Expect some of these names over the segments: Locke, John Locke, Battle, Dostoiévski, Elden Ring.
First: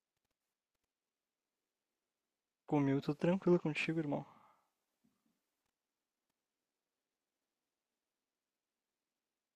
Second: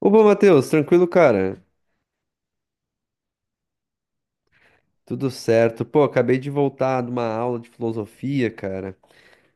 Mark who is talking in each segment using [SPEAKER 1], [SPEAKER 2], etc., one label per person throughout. [SPEAKER 1] Opa, Matheus, tranquilo, cara?
[SPEAKER 2] Comigo, tô tranquilo contigo, irmão.
[SPEAKER 1] Tudo certo. Pô, acabei de voltar de uma aula de filosofia, cara,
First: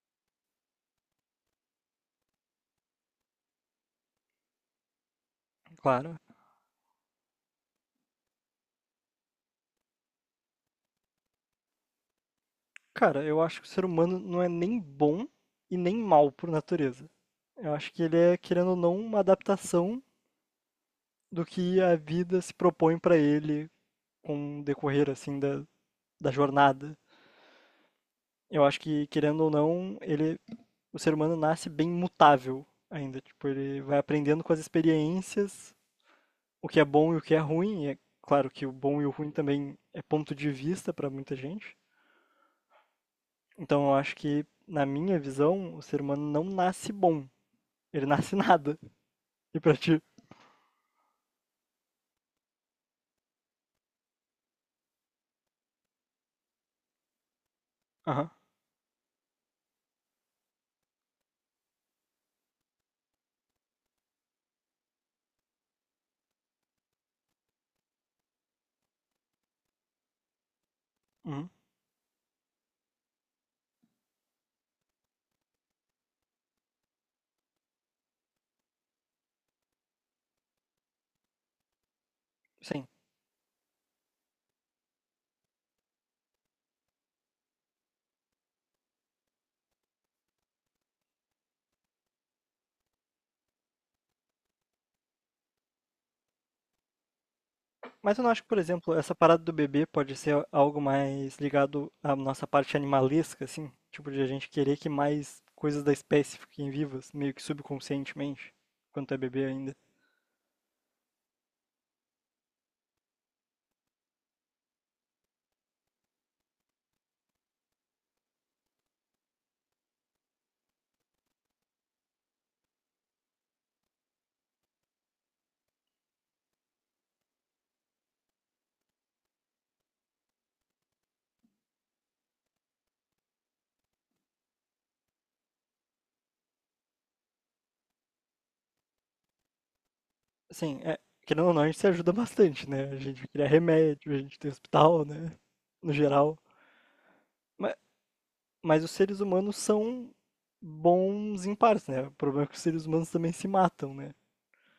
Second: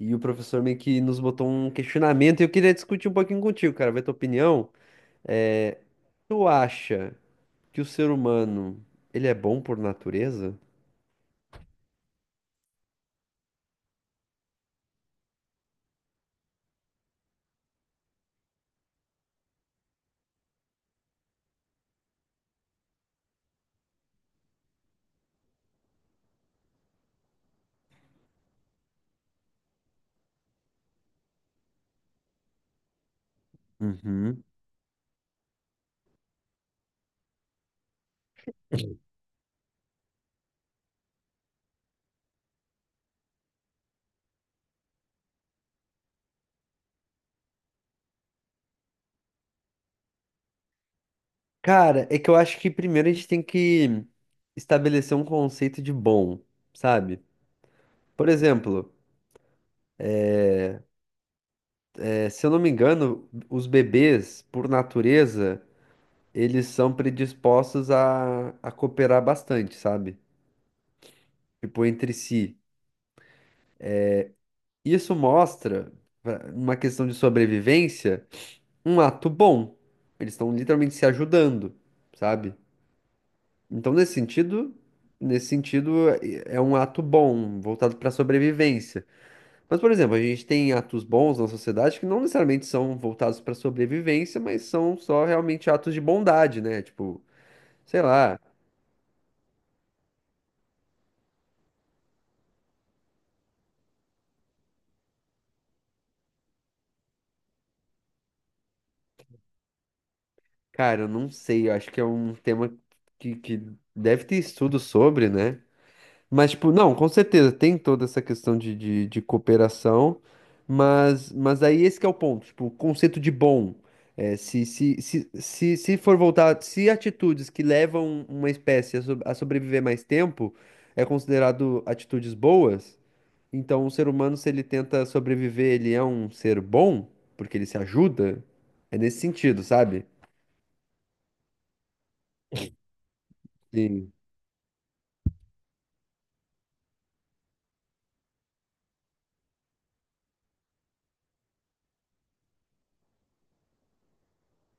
[SPEAKER 1] e o professor meio que nos botou um questionamento e eu queria discutir um pouquinho contigo, cara, ver tua opinião. É,
[SPEAKER 2] Claro.
[SPEAKER 1] tu acha que o ser humano, ele é bom por natureza?
[SPEAKER 2] Cara, eu acho que o ser humano não é nem bom e nem mal por natureza. Eu acho que ele é, querendo ou não, uma adaptação do que a vida se propõe pra ele com o decorrer, assim, da jornada. Eu acho que, querendo ou não, ele, o ser humano nasce bem mutável ainda. Tipo, ele vai aprendendo
[SPEAKER 1] Uhum.
[SPEAKER 2] com as experiências o que é bom e o que é ruim. E é claro que o bom e o ruim também é ponto de vista pra muita gente. Então eu acho que, na minha visão, o ser humano não nasce bom. Ele nasce nada. E pra ti?
[SPEAKER 1] Cara, é que eu acho que primeiro a gente tem que estabelecer um conceito de bom, sabe? Por
[SPEAKER 2] Aham.
[SPEAKER 1] exemplo, se eu não me engano, os bebês, por natureza, eles são predispostos a cooperar bastante, sabe?
[SPEAKER 2] Uhum.
[SPEAKER 1] Tipo, entre si. Isso mostra, numa questão de sobrevivência, um ato bom. Eles estão literalmente se ajudando, sabe?
[SPEAKER 2] Sim.
[SPEAKER 1] Então, nesse sentido, é um ato bom, voltado para sobrevivência. Mas, por exemplo, a gente tem atos bons na sociedade que não necessariamente são voltados para sobrevivência, mas são só realmente atos de bondade, né? Tipo, sei
[SPEAKER 2] Mas eu não
[SPEAKER 1] lá.
[SPEAKER 2] acho que, por exemplo, essa parada do bebê pode ser algo mais ligado à nossa parte animalesca, assim? Tipo, de a gente querer que mais coisas da espécie fiquem vivas, meio que subconscientemente, quando tu é bebê ainda.
[SPEAKER 1] Cara, eu não sei, eu acho que é um tema que deve ter estudo sobre, né? Mas, tipo, não, com certeza, tem toda essa questão de cooperação, mas aí esse que é o ponto, tipo, o conceito de bom. Se for voltar, se atitudes que levam uma espécie a a sobreviver mais tempo é considerado atitudes boas, então o ser humano, se ele tenta sobreviver, ele é um ser bom, porque ele se ajuda, é nesse sentido, sabe?
[SPEAKER 2] Assim, é, querendo ou não, a gente se ajuda bastante, né? A gente cria
[SPEAKER 1] Sim.
[SPEAKER 2] remédio, a gente tem hospital, né? No geral. Mas Mas os seres humanos são bons em partes, né? O problema é que os seres humanos também se matam, né?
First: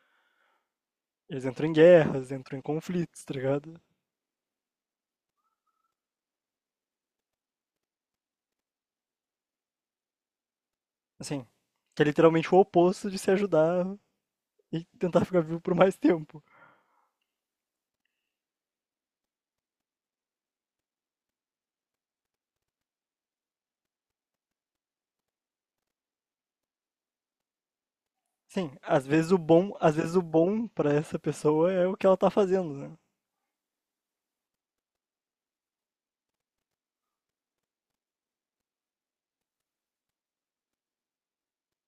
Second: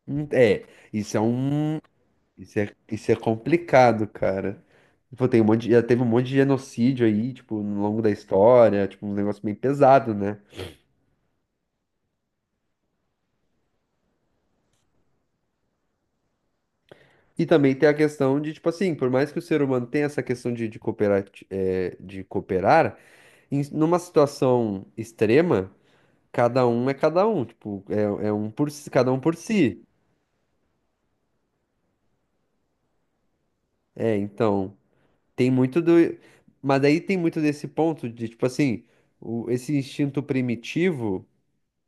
[SPEAKER 1] É, isso é
[SPEAKER 2] Eles entram em
[SPEAKER 1] um.
[SPEAKER 2] guerras, entram em
[SPEAKER 1] Isso é
[SPEAKER 2] conflitos, tá ligado?
[SPEAKER 1] complicado, cara. Tipo, tem um já teve um monte de genocídio aí, tipo, no longo da história, tipo, um negócio bem pesado, né?
[SPEAKER 2] Assim, que é literalmente o oposto de se ajudar e tentar ficar vivo por mais tempo.
[SPEAKER 1] E também tem a questão de, tipo assim, por mais que o ser humano tenha essa questão de, de cooperar, numa situação extrema, cada um é cada um, tipo, é um por
[SPEAKER 2] Sim,
[SPEAKER 1] si,
[SPEAKER 2] às
[SPEAKER 1] cada um
[SPEAKER 2] vezes
[SPEAKER 1] por
[SPEAKER 2] o bom,
[SPEAKER 1] si.
[SPEAKER 2] às vezes o bom para essa pessoa é o que ela tá fazendo, né?
[SPEAKER 1] É, então, tem muito do. Mas aí tem muito desse ponto de, tipo assim, esse instinto primitivo.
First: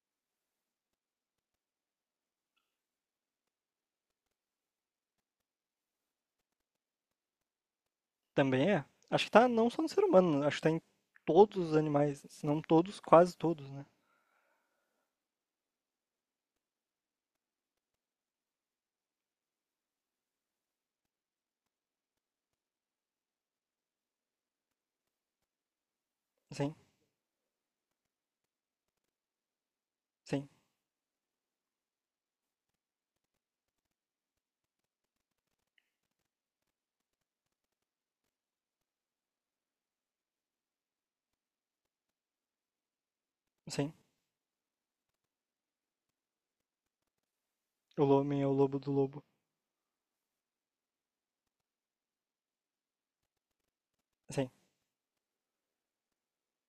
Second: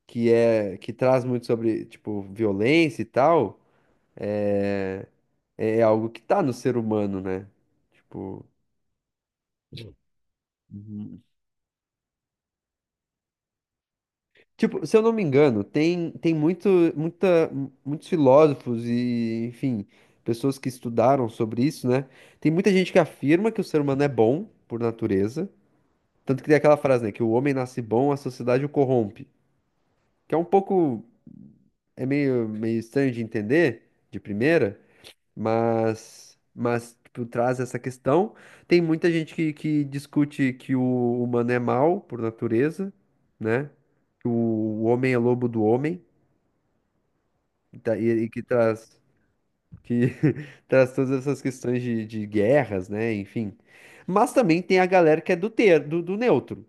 [SPEAKER 1] Que que traz muito sobre, tipo, violência e tal, é, é algo que tá no ser humano, né? Tipo,
[SPEAKER 2] Também é. Acho que tá não só no ser humano, acho que tá em
[SPEAKER 1] uhum,
[SPEAKER 2] todos os animais, se não todos, quase todos, né?
[SPEAKER 1] tipo, se eu não me engano, tem muito, muita, muitos filósofos e, enfim, pessoas que estudaram sobre isso, né? Tem muita gente que afirma que o ser humano é bom por natureza, tanto que tem
[SPEAKER 2] Sim,
[SPEAKER 1] aquela frase, né, que o homem nasce bom, a sociedade o corrompe, que é um
[SPEAKER 2] sim,
[SPEAKER 1] pouco é meio estranho de entender de primeira, mas tipo, traz essa questão. Tem muita gente que discute que o humano é mau por natureza, né?
[SPEAKER 2] sim.
[SPEAKER 1] Que o homem é lobo do homem, e, tá-
[SPEAKER 2] O
[SPEAKER 1] e- e
[SPEAKER 2] homem
[SPEAKER 1] que
[SPEAKER 2] é o lobo do
[SPEAKER 1] traz,
[SPEAKER 2] lobo.
[SPEAKER 1] que traz todas essas questões de guerras, né? Enfim. Mas
[SPEAKER 2] Sim.
[SPEAKER 1] também tem a galera que é do neutro,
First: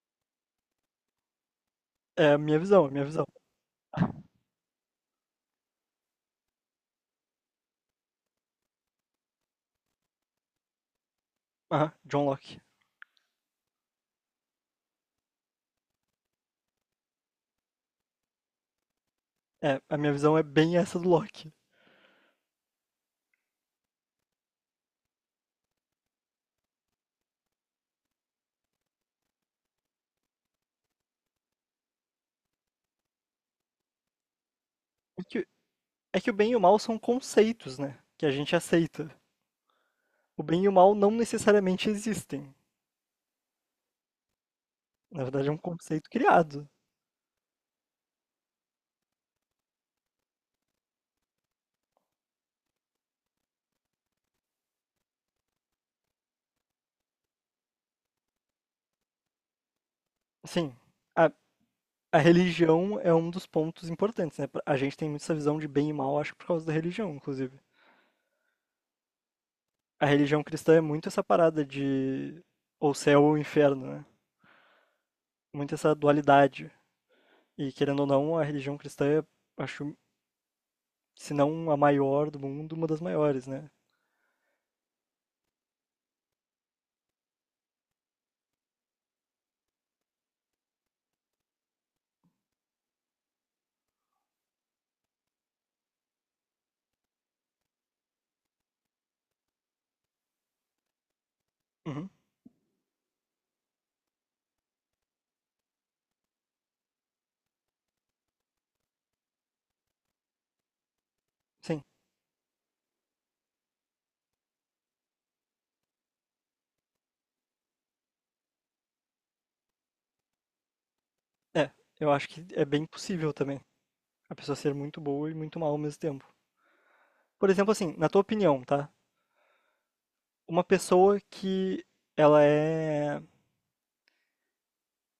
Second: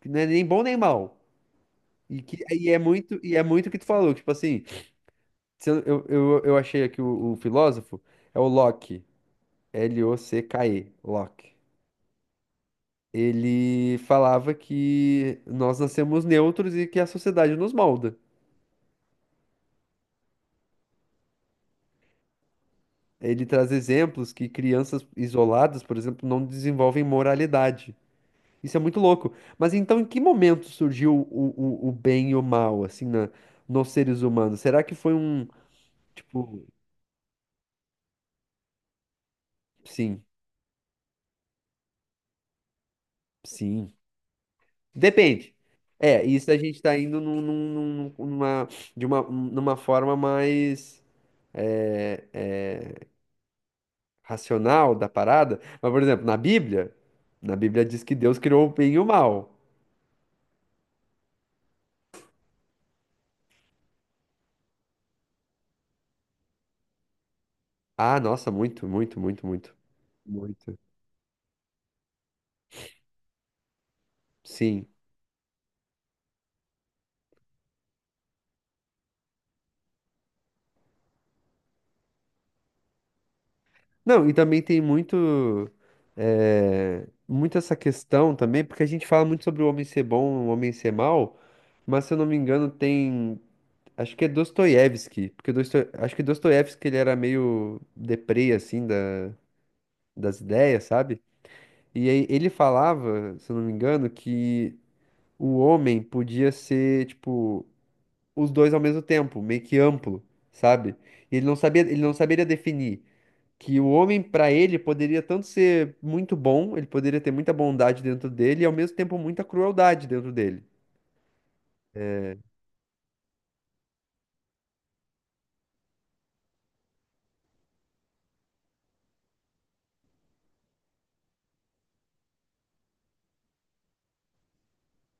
[SPEAKER 1] que não é nem bom nem mal.
[SPEAKER 2] É a minha visão, é a minha visão.
[SPEAKER 1] E é muito o que tu falou, tipo assim, se eu, eu achei aqui o filósofo, é o Locke, Locke, Locke.
[SPEAKER 2] Ah, John Locke.
[SPEAKER 1] Ele falava que nós nascemos neutros e que a sociedade nos molda.
[SPEAKER 2] É, a minha visão é bem essa do Locke.
[SPEAKER 1] Ele traz exemplos que crianças isoladas, por exemplo, não desenvolvem moralidade. Isso é muito louco. Mas então, em que momento surgiu o bem e o mal, assim, nos seres humanos? Será que foi
[SPEAKER 2] É
[SPEAKER 1] um,
[SPEAKER 2] que, é que o bem e o
[SPEAKER 1] tipo,
[SPEAKER 2] mal são conceitos, né? Que a gente aceita.
[SPEAKER 1] sim,
[SPEAKER 2] O bem e o mal não necessariamente existem.
[SPEAKER 1] sim.
[SPEAKER 2] Na verdade, é
[SPEAKER 1] Depende.
[SPEAKER 2] um conceito
[SPEAKER 1] É, isso a
[SPEAKER 2] criado.
[SPEAKER 1] gente tá indo numa forma mais é, é, racional da parada. Mas, por exemplo, na Bíblia diz que Deus criou o bem e o mal.
[SPEAKER 2] Assim, a, a religião é um dos pontos importantes, né? A gente tem muito essa visão de bem e mal, acho que por causa da religião, inclusive.
[SPEAKER 1] Ah, nossa, muito, muito, muito, muito,
[SPEAKER 2] A religião cristã
[SPEAKER 1] muito.
[SPEAKER 2] é muito essa parada de ou céu ou inferno, né?
[SPEAKER 1] Sim.
[SPEAKER 2] Muito essa dualidade. E querendo ou não, a religião cristã é, acho, se não a maior do mundo, uma das maiores, né?
[SPEAKER 1] Não, e também tem muito, muito essa questão também, porque a gente fala muito sobre o homem ser bom, o homem ser mal, mas se eu não me engano tem, acho que é Dostoiévski, porque Dosto... acho que Dostoiévski ele era meio deprê, assim, da... das ideias, sabe? E
[SPEAKER 2] Uhum,
[SPEAKER 1] aí ele falava, se eu não me engano, que o homem podia ser, tipo, os dois ao mesmo tempo, meio que amplo, sabe? E ele não sabia,
[SPEAKER 2] sim.
[SPEAKER 1] ele não saberia definir que o homem, pra ele, poderia tanto ser muito bom, ele poderia ter muita bondade dentro dele e ao mesmo tempo muita crueldade dentro dele.
[SPEAKER 2] É, eu acho que é bem possível também a pessoa ser muito boa e muito mal ao mesmo tempo. Por exemplo, assim, na tua opinião, tá? Uma pessoa que ela é,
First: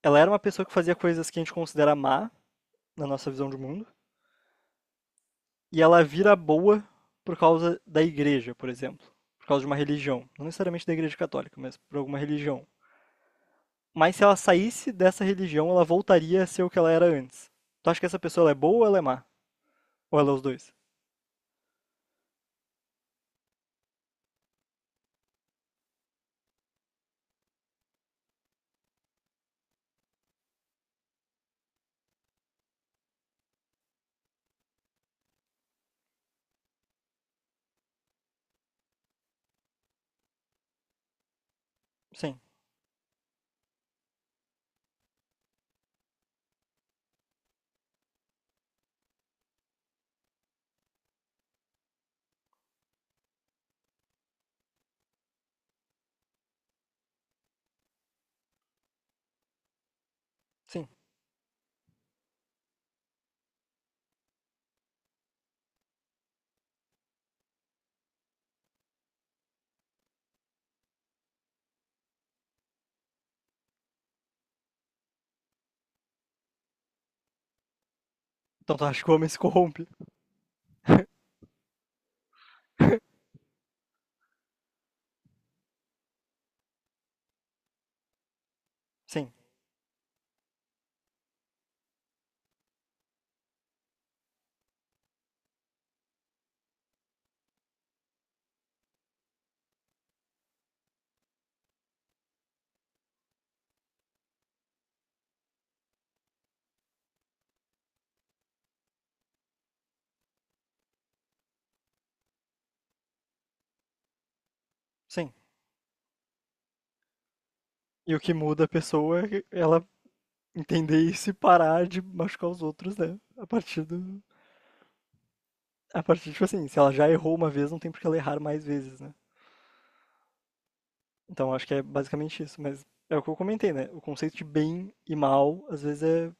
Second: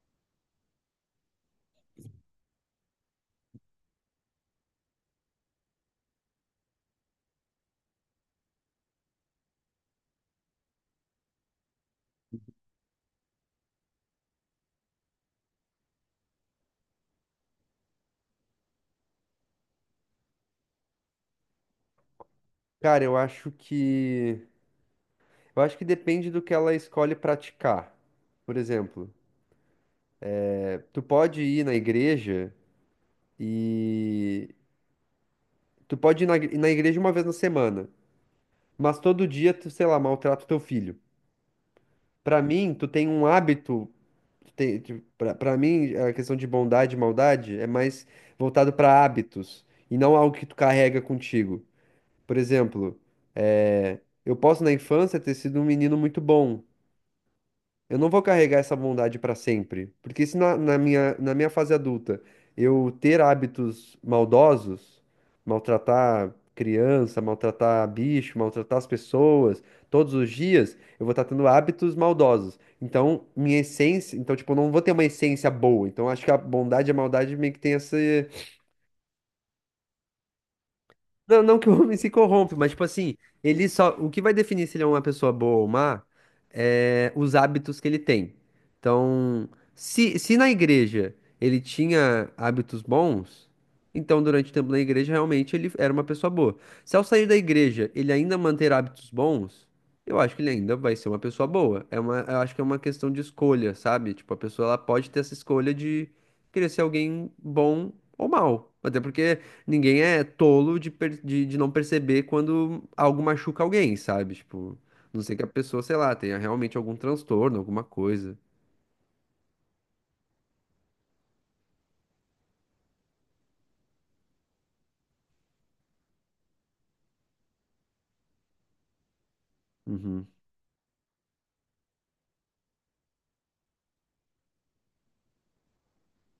[SPEAKER 2] ela era uma pessoa que fazia coisas que a gente considera má na nossa visão de mundo. E ela vira boa por causa da igreja, por exemplo, por causa de uma religião, não necessariamente da igreja católica, mas por alguma religião. Mas se ela saísse dessa religião, ela voltaria a ser o que ela era antes. Tu acha que essa pessoa ela é boa ou ela é má? Ou ela é os dois?
[SPEAKER 1] Cara, eu acho que depende do que ela escolhe praticar. Por exemplo, tu pode ir na igreja e tu pode ir na igreja uma vez na semana, mas todo dia tu, sei lá, maltrata o teu filho.
[SPEAKER 2] Sim,
[SPEAKER 1] Pra mim, tu tem um hábito. Tipo, pra mim, a questão de bondade e maldade é mais voltado pra hábitos e não algo que tu carrega contigo. Por exemplo, eu posso na infância ter sido um menino muito bom. Eu não vou carregar essa bondade para sempre, porque se
[SPEAKER 2] sim.
[SPEAKER 1] na minha fase adulta eu ter hábitos maldosos, maltratar criança, maltratar bicho, maltratar as pessoas, todos os dias, eu vou estar tendo hábitos maldosos. Então, minha essência, então tipo, eu não vou ter uma essência boa. Então, acho que a bondade e a maldade meio que tem essa
[SPEAKER 2] Então tu acha que o homem se corrompe?
[SPEAKER 1] não, não que o homem se corrompe, mas tipo assim, ele só. O que vai definir se ele é uma pessoa boa ou má é os hábitos que ele tem.
[SPEAKER 2] Sim,
[SPEAKER 1] Então, se na igreja ele tinha hábitos bons, então durante o tempo na igreja realmente ele era uma pessoa boa. Se ao sair da igreja ele ainda manter hábitos bons, eu acho que ele ainda vai ser uma pessoa boa. É uma, eu acho que é uma questão de escolha, sabe? Tipo, a pessoa ela pode ter essa escolha de querer ser alguém bom ou mal. Até porque. Ninguém é tolo de não perceber quando algo machuca alguém, sabe? Tipo, a não
[SPEAKER 2] sim.
[SPEAKER 1] sei que a pessoa, sei lá, tenha realmente algum transtorno, alguma
[SPEAKER 2] E o que
[SPEAKER 1] coisa.
[SPEAKER 2] muda a pessoa é ela entender isso e parar de machucar os outros, né? A partir do. A partir, tipo assim, se ela já errou uma vez, não tem por que ela errar mais vezes, né?
[SPEAKER 1] Uhum.
[SPEAKER 2] Então acho que é basicamente isso, mas é o que eu comentei, né? O conceito de bem e mal às vezes é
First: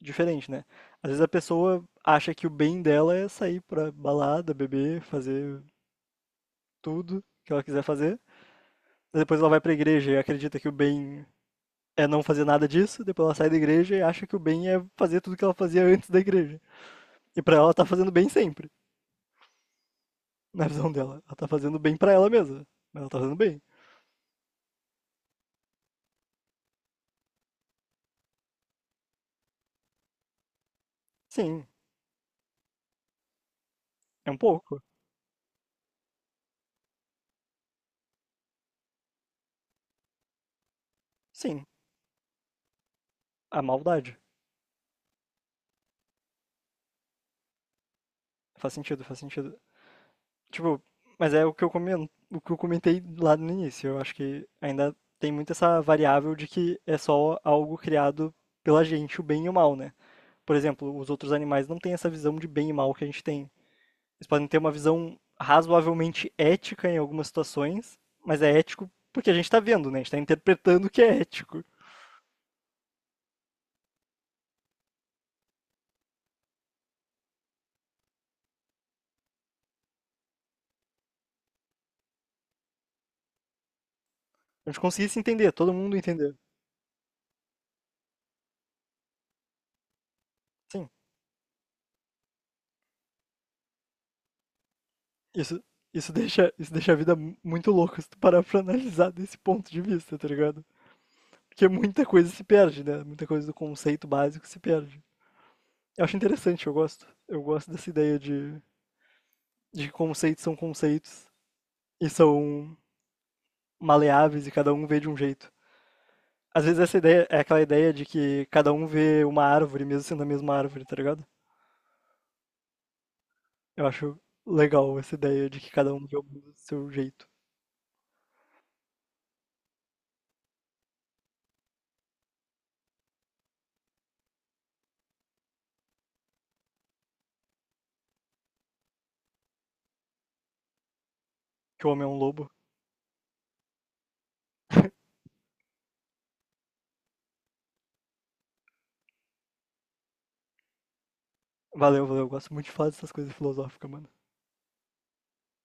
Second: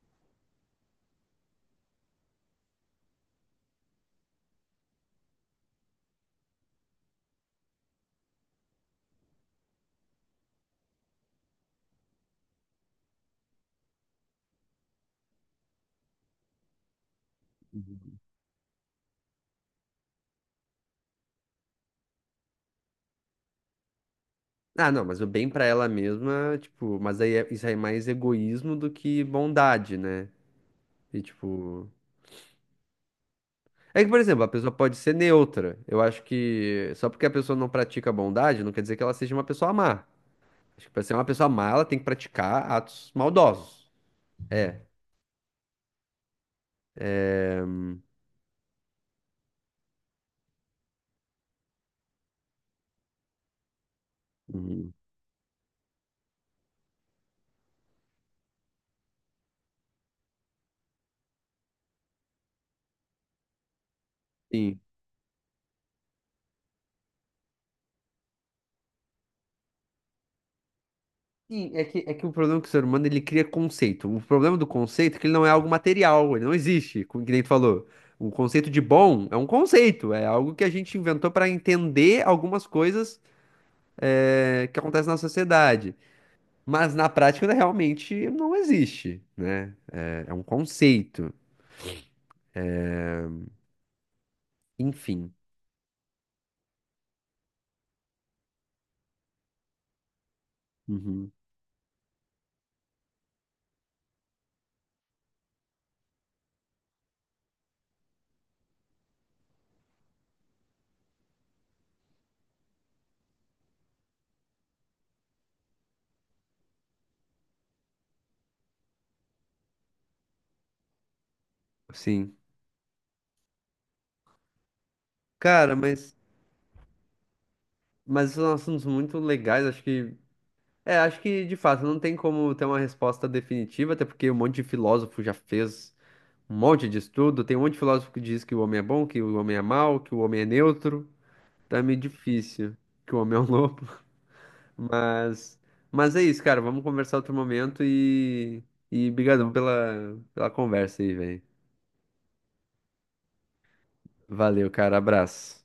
[SPEAKER 2] diferente, né? Às vezes a pessoa acha que o bem dela é sair pra balada, beber, fazer tudo que ela quiser fazer. Depois ela vai pra igreja e acredita que o bem é não fazer nada disso, depois ela sai da igreja e acha que o bem é fazer tudo que ela fazia antes da igreja. E pra ela ela tá fazendo bem sempre, na visão dela. Ela tá fazendo bem pra ela mesma, mas ela tá fazendo bem.
[SPEAKER 1] Ah, não, mas o bem pra ela mesma, tipo, mas aí isso aí é mais egoísmo do que bondade, né? E
[SPEAKER 2] Sim,
[SPEAKER 1] tipo. É que, por
[SPEAKER 2] é um
[SPEAKER 1] exemplo, a pessoa
[SPEAKER 2] pouco.
[SPEAKER 1] pode ser neutra. Eu acho que só porque a pessoa não pratica bondade, não quer dizer que ela seja uma pessoa má. Acho que pra ser uma pessoa
[SPEAKER 2] Sim,
[SPEAKER 1] má, ela tem que praticar atos
[SPEAKER 2] a
[SPEAKER 1] maldosos.
[SPEAKER 2] maldade.
[SPEAKER 1] É. É,
[SPEAKER 2] Faz sentido, faz sentido. Tipo, mas é o que eu comentei lá no início. Eu acho que
[SPEAKER 1] uhum.
[SPEAKER 2] ainda tem muito essa variável de que é só algo criado pela gente, o bem e o mal, né? Por exemplo, os outros animais não têm essa visão de bem e mal que a gente tem. Eles podem ter uma
[SPEAKER 1] Sim.
[SPEAKER 2] visão razoavelmente ética em algumas situações, mas é ético porque a gente tá vendo, né? A gente tá interpretando o que é ético.
[SPEAKER 1] Sim, é que o problema é que o ser humano ele cria conceito. O problema do conceito é que ele não é algo material, ele não existe, como que nem tu falou. O conceito de bom é um conceito, é algo que a gente inventou para entender algumas coisas
[SPEAKER 2] A
[SPEAKER 1] que
[SPEAKER 2] gente conseguir
[SPEAKER 1] acontecem na
[SPEAKER 2] se entender, todo
[SPEAKER 1] sociedade.
[SPEAKER 2] mundo entender.
[SPEAKER 1] Mas na prática né, realmente não existe, né? É, é um
[SPEAKER 2] Sim,
[SPEAKER 1] conceito. Enfim.
[SPEAKER 2] isso, isso deixa a vida muito louca se tu parar pra analisar desse ponto de vista, tá ligado?
[SPEAKER 1] Uhum.
[SPEAKER 2] Porque muita coisa se perde, né? Muita coisa do conceito básico se perde. Eu acho interessante, eu gosto. Eu gosto dessa ideia de que conceitos são conceitos e são maleáveis e cada um vê de um jeito. Às vezes essa ideia é aquela ideia de que cada um vê uma árvore, mesmo sendo a mesma árvore, tá ligado?
[SPEAKER 1] Sim.
[SPEAKER 2] Eu acho legal essa ideia de que
[SPEAKER 1] Cara,
[SPEAKER 2] cada um vê o mundo do seu jeito.
[SPEAKER 1] mas são assuntos muito legais, acho que. É, acho que de fato não tem como ter uma resposta definitiva, até porque um monte de filósofo já fez um monte de estudo. Tem um monte de filósofo que diz que o homem é bom, que o homem é mau, que o homem é neutro. Tá
[SPEAKER 2] Que o
[SPEAKER 1] meio
[SPEAKER 2] homem é um lobo.
[SPEAKER 1] difícil, que o homem é um lobo. Mas, mas é isso, cara. Vamos conversar outro momento e brigadão pela conversa aí, velho.
[SPEAKER 2] Valeu, valeu. Eu gosto muito de falar dessas coisas filosóficas, mano.
[SPEAKER 1] Valeu, cara. Abraço.